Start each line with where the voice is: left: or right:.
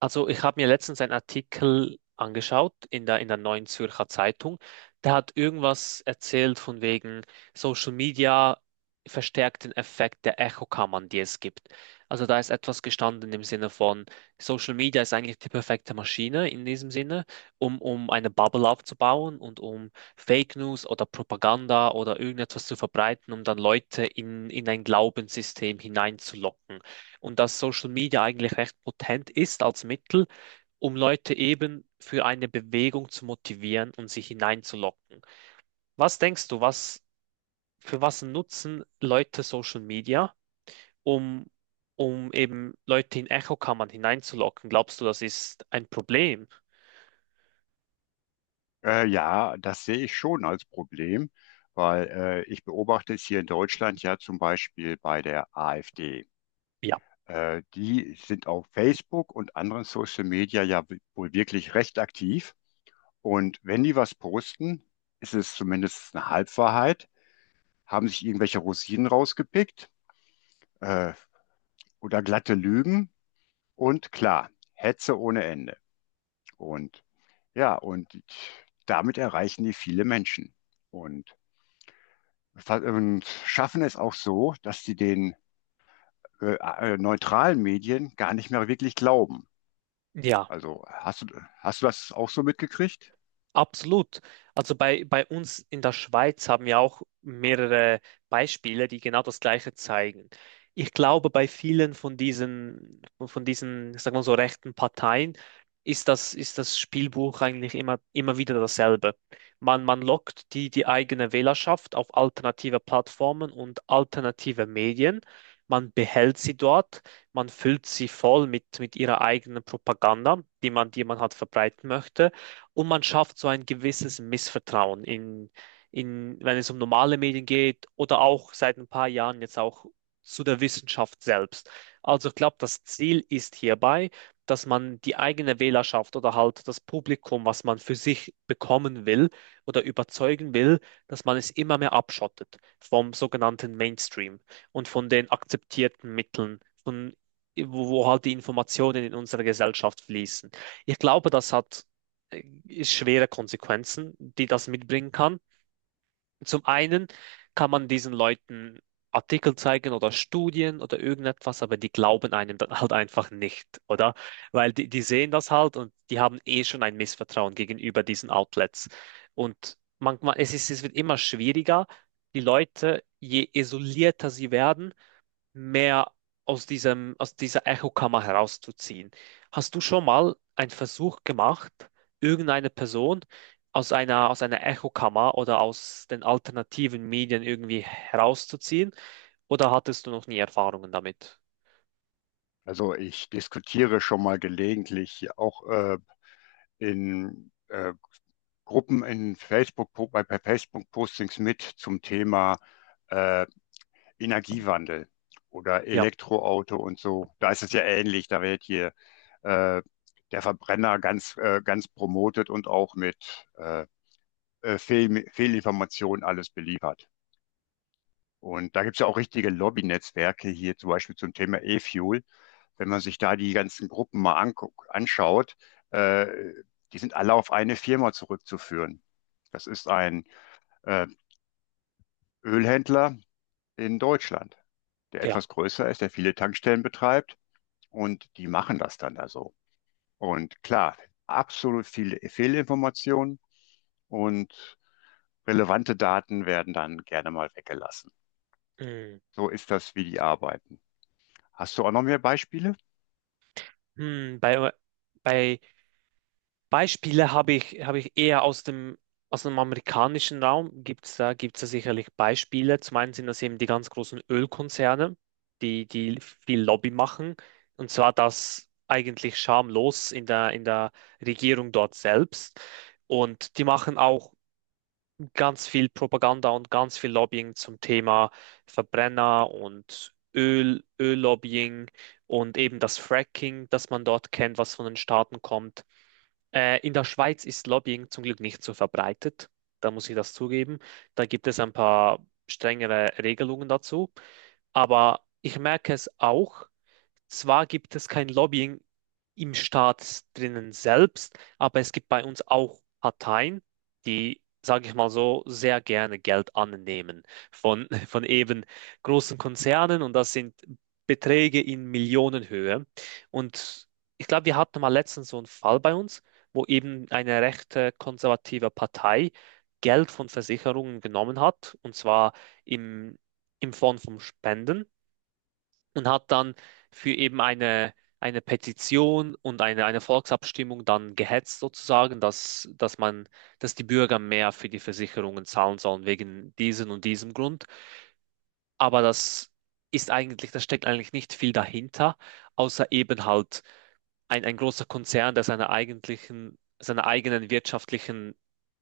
right: Also ich habe mir letztens einen Artikel angeschaut in der Neuen Zürcher Zeitung. Der hat irgendwas erzählt von wegen Social Media verstärkt den Effekt der Echokammern, die es gibt. Also da ist etwas gestanden im Sinne von: Social Media ist eigentlich die perfekte Maschine in diesem Sinne, um eine Bubble aufzubauen und um Fake News oder Propaganda oder irgendetwas zu verbreiten, um dann Leute in ein Glaubenssystem hineinzulocken, und dass Social Media eigentlich recht potent ist als Mittel, um Leute eben für eine Bewegung zu motivieren und sie hineinzulocken. Was denkst du, für was nutzen Leute Social Media, um, um eben Leute in Echokammern hineinzulocken? Glaubst du, das ist ein Problem?
left: Ja, das sehe ich schon als Problem, weil ich beobachte es hier in Deutschland ja zum Beispiel bei der AfD.
right: Ja.
left: Die sind auf Facebook und anderen Social Media ja wohl wirklich recht aktiv. Und wenn die was posten, ist es zumindest eine Halbwahrheit, haben sich irgendwelche Rosinen rausgepickt, äh, oder glatte Lügen, und klar, Hetze ohne Ende. Und ja, und damit erreichen die viele Menschen. Und und schaffen es auch so, dass sie den neutralen Medien gar nicht mehr wirklich glauben.
right: Ja.
left: Also hast du das auch so mitgekriegt?
right: Absolut. Also bei uns in der Schweiz haben wir auch mehrere Beispiele, die genau das Gleiche zeigen. Ich glaube, bei vielen von diesen, sagen wir so, rechten Parteien ist das Spielbuch eigentlich immer wieder dasselbe. Man lockt die eigene Wählerschaft auf alternative Plattformen und alternative Medien. Man behält sie dort, man füllt sie voll mit ihrer eigenen Propaganda, die man halt verbreiten möchte, und man schafft so ein gewisses Missvertrauen in, wenn es um normale Medien geht, oder auch seit ein paar Jahren jetzt auch zu der Wissenschaft selbst. Also ich glaube, das Ziel ist hierbei, dass man die eigene Wählerschaft oder halt das Publikum, was man für sich bekommen will oder überzeugen will, dass man es immer mehr abschottet vom sogenannten Mainstream und von den akzeptierten Mitteln, von wo halt die Informationen in unsere Gesellschaft fließen. Ich glaube, das hat ist schwere Konsequenzen, die das mitbringen kann. Zum einen kann man diesen Leuten Artikel zeigen oder Studien oder irgendetwas, aber die glauben einem dann halt einfach nicht, oder? Weil die sehen das halt und die haben eh schon ein Missvertrauen gegenüber diesen Outlets. Und manchmal, es wird immer schwieriger, die Leute, je isolierter sie werden, mehr aus aus dieser Echokammer herauszuziehen. Hast du schon mal einen Versuch gemacht, irgendeine Person aus aus einer Echokammer oder aus den alternativen Medien irgendwie herauszuziehen? Oder hattest du noch nie Erfahrungen damit?
left: Also ich diskutiere schon mal gelegentlich auch in Gruppen in Facebook, bei Facebook-Postings mit zum Thema äh, Energiewandel oder
right: Ja,
left: Elektroauto und so. Da ist es ja ähnlich, da wird hier äh, der Verbrenner ganz promotet und auch mit Fehlinformationen alles beliefert. Und da gibt es ja auch richtige Lobby Netzwerke hier zum Beispiel zum Thema E-Fuel. Wenn man sich da die ganzen Gruppen mal anschaut, äh, die sind alle auf eine Firma zurückzuführen. Das ist ein äh, Ölhändler in Deutschland, der
right: ja.
left: etwas größer ist, der viele Tankstellen betreibt und die machen das dann da so. Und klar, absolut viele Fehlinformationen und relevante Daten werden dann gerne mal weggelassen.
right: Hm.
left: So ist das, wie die arbeiten. Hast du auch noch mehr Beispiele?
right: Hm, bei Beispiele habe ich eher aus aus dem amerikanischen Raum. Gibt es gibt's da sicherlich Beispiele. Zum einen sind das eben die ganz großen Ölkonzerne, die viel Lobby machen. Und zwar das eigentlich schamlos in der Regierung dort selbst. Und die machen auch ganz viel Propaganda und ganz viel Lobbying zum Thema Verbrenner und Öl, Öllobbying und eben das Fracking, das man dort kennt, was von den Staaten kommt. In der Schweiz ist Lobbying zum Glück nicht so verbreitet. Da muss ich das zugeben. Da gibt es ein paar strengere Regelungen dazu. Aber ich merke es auch. Zwar gibt es kein Lobbying im Staat drinnen selbst, aber es gibt bei uns auch Parteien, die, sage ich mal so, sehr gerne Geld annehmen von eben großen Konzernen, und das sind Beträge in Millionenhöhe. Und ich glaube, wir hatten mal letztens so einen Fall bei uns, wo eben eine rechte konservative Partei Geld von Versicherungen genommen hat, und zwar im, im Form von Spenden, und hat dann für eben eine Petition und eine Volksabstimmung dann gehetzt sozusagen, dass man, dass die Bürger mehr für die Versicherungen zahlen sollen wegen diesem und diesem Grund. Aber da steckt eigentlich nicht viel dahinter, außer eben halt ein großer Konzern, der seine eigentlichen, seine eigenen wirtschaftlichen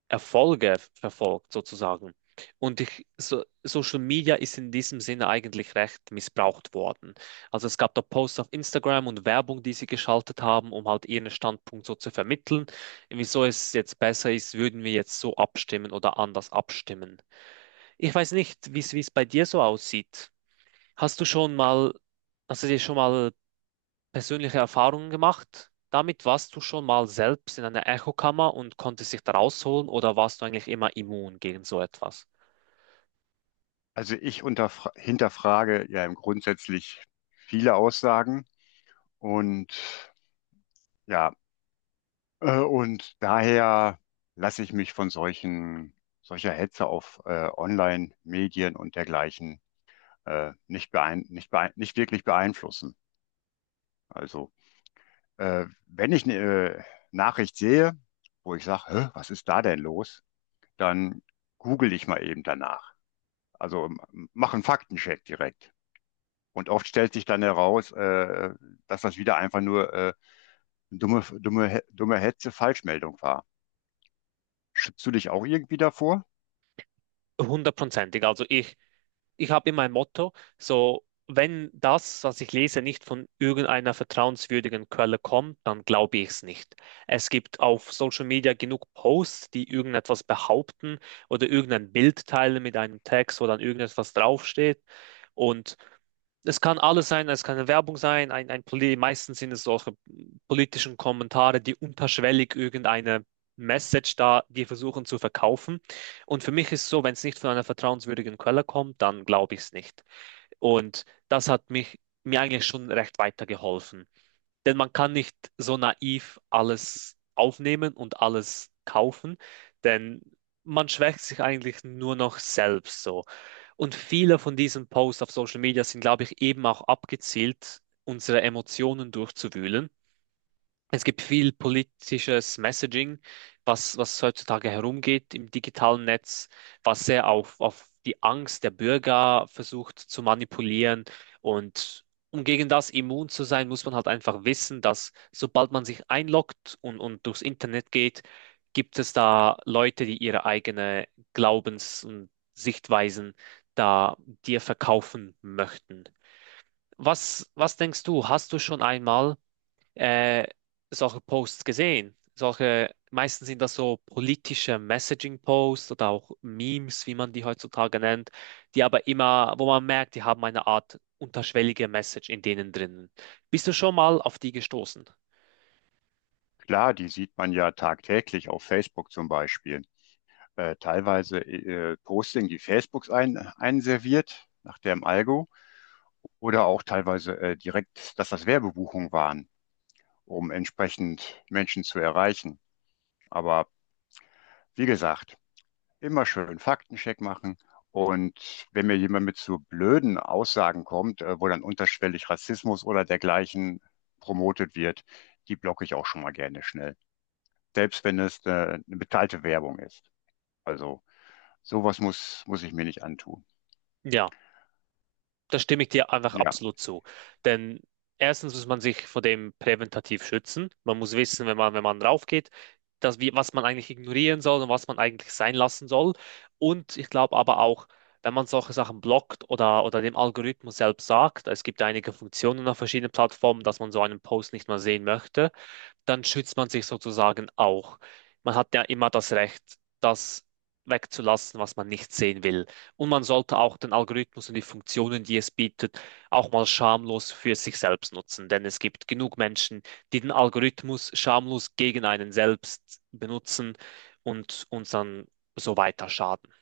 right: Erfolge verfolgt, sozusagen. Und ich, so, Social Media ist in diesem Sinne eigentlich recht missbraucht worden. Also es gab da Posts auf Instagram und Werbung, die sie geschaltet haben, um halt ihren Standpunkt so zu vermitteln. Wieso es jetzt besser ist, würden wir jetzt so abstimmen oder anders abstimmen. Ich weiß nicht, wie es bei dir so aussieht. Hast du schon mal, hast du dir schon mal persönliche Erfahrungen gemacht damit? Warst du schon mal selbst in einer Echokammer und konntest dich da rausholen, oder warst du eigentlich immer immun gegen so etwas?
left: Also ich hinterfrage ja im grundsätzlich viele Aussagen und ja, und daher lasse ich mich von solcher Hetze auf Online-Medien und dergleichen nicht beein nicht beein nicht wirklich beeinflussen. Also wenn ich eine äh, Nachricht sehe, wo ich sage, was ist da denn los, dann google ich mal eben danach. Also mach einen Faktencheck direkt. Und oft stellt sich dann heraus, dass das wieder einfach nur dumme Hetze, Falschmeldung war. Schützt du dich auch irgendwie davor?
right: Hundertprozentig. Also ich habe immer ein Motto, so wenn das, was ich lese, nicht von irgendeiner vertrauenswürdigen Quelle kommt, dann glaube ich es nicht. Es gibt auf Social Media genug Posts, die irgendetwas behaupten oder irgendein Bild teilen mit einem Text, wo dann irgendetwas draufsteht. Und es kann alles sein, es kann eine Werbung sein, meistens sind es solche politischen Kommentare, die unterschwellig irgendeine Message da, die versuchen zu verkaufen. Und für mich ist es so, wenn es nicht von einer vertrauenswürdigen Quelle kommt, dann glaube ich es nicht. Und das hat mich mir eigentlich schon recht weitergeholfen. Denn man kann nicht so naiv alles aufnehmen und alles kaufen, denn man schwächt sich eigentlich nur noch selbst so. Und viele von diesen Posts auf Social Media sind, glaube ich, eben auch abgezielt, unsere Emotionen durchzuwühlen. Es gibt viel politisches Messaging, was heutzutage herumgeht im digitalen Netz, was sehr auf die Angst der Bürger versucht zu manipulieren. Und um gegen das immun zu sein, muss man halt einfach wissen, dass sobald man sich einloggt und durchs Internet geht, gibt es da Leute, die ihre eigene Glaubens- und Sichtweisen da dir verkaufen möchten. Was denkst du? Hast du schon einmal äh, solche Posts gesehen? Solche, meistens sind das so politische Messaging-Posts oder auch Memes, wie man die heutzutage nennt, die aber immer, wo man merkt, die haben eine Art unterschwellige Message in denen drinnen. Bist du schon mal auf die gestoßen?
left: Klar, die sieht man ja tagtäglich auf Facebook zum Beispiel. Teilweise Posting, die Facebooks einserviert nach dem Algo, oder auch teilweise direkt, dass das Werbebuchungen waren, um entsprechend Menschen zu erreichen. Aber wie gesagt, immer schön Faktencheck machen. Und wenn mir jemand mit so blöden Aussagen kommt, wo dann unterschwellig Rassismus oder dergleichen promotet wird, die blocke ich auch schon mal gerne schnell. Selbst wenn es eine bezahlte Werbung ist. Also sowas muss ich mir nicht antun.
right: Ja. Da stimme ich dir einfach
left: Ja.
right: absolut zu. Denn erstens muss man sich vor dem präventativ schützen. Man muss wissen, wenn man raufgeht, dass wir, was man eigentlich ignorieren soll und was man eigentlich sein lassen soll. Und ich glaube aber auch, wenn man solche Sachen blockt oder dem Algorithmus selbst sagt, es gibt einige Funktionen auf verschiedenen Plattformen, dass man so einen Post nicht mehr sehen möchte, dann schützt man sich sozusagen auch. Man hat ja immer das Recht, das wegzulassen, was man nicht sehen will. Und man sollte auch den Algorithmus und die Funktionen, die es bietet, auch mal schamlos für sich selbst nutzen. Denn es gibt genug Menschen, die den Algorithmus schamlos gegen einen selbst benutzen und uns dann so weiter schaden.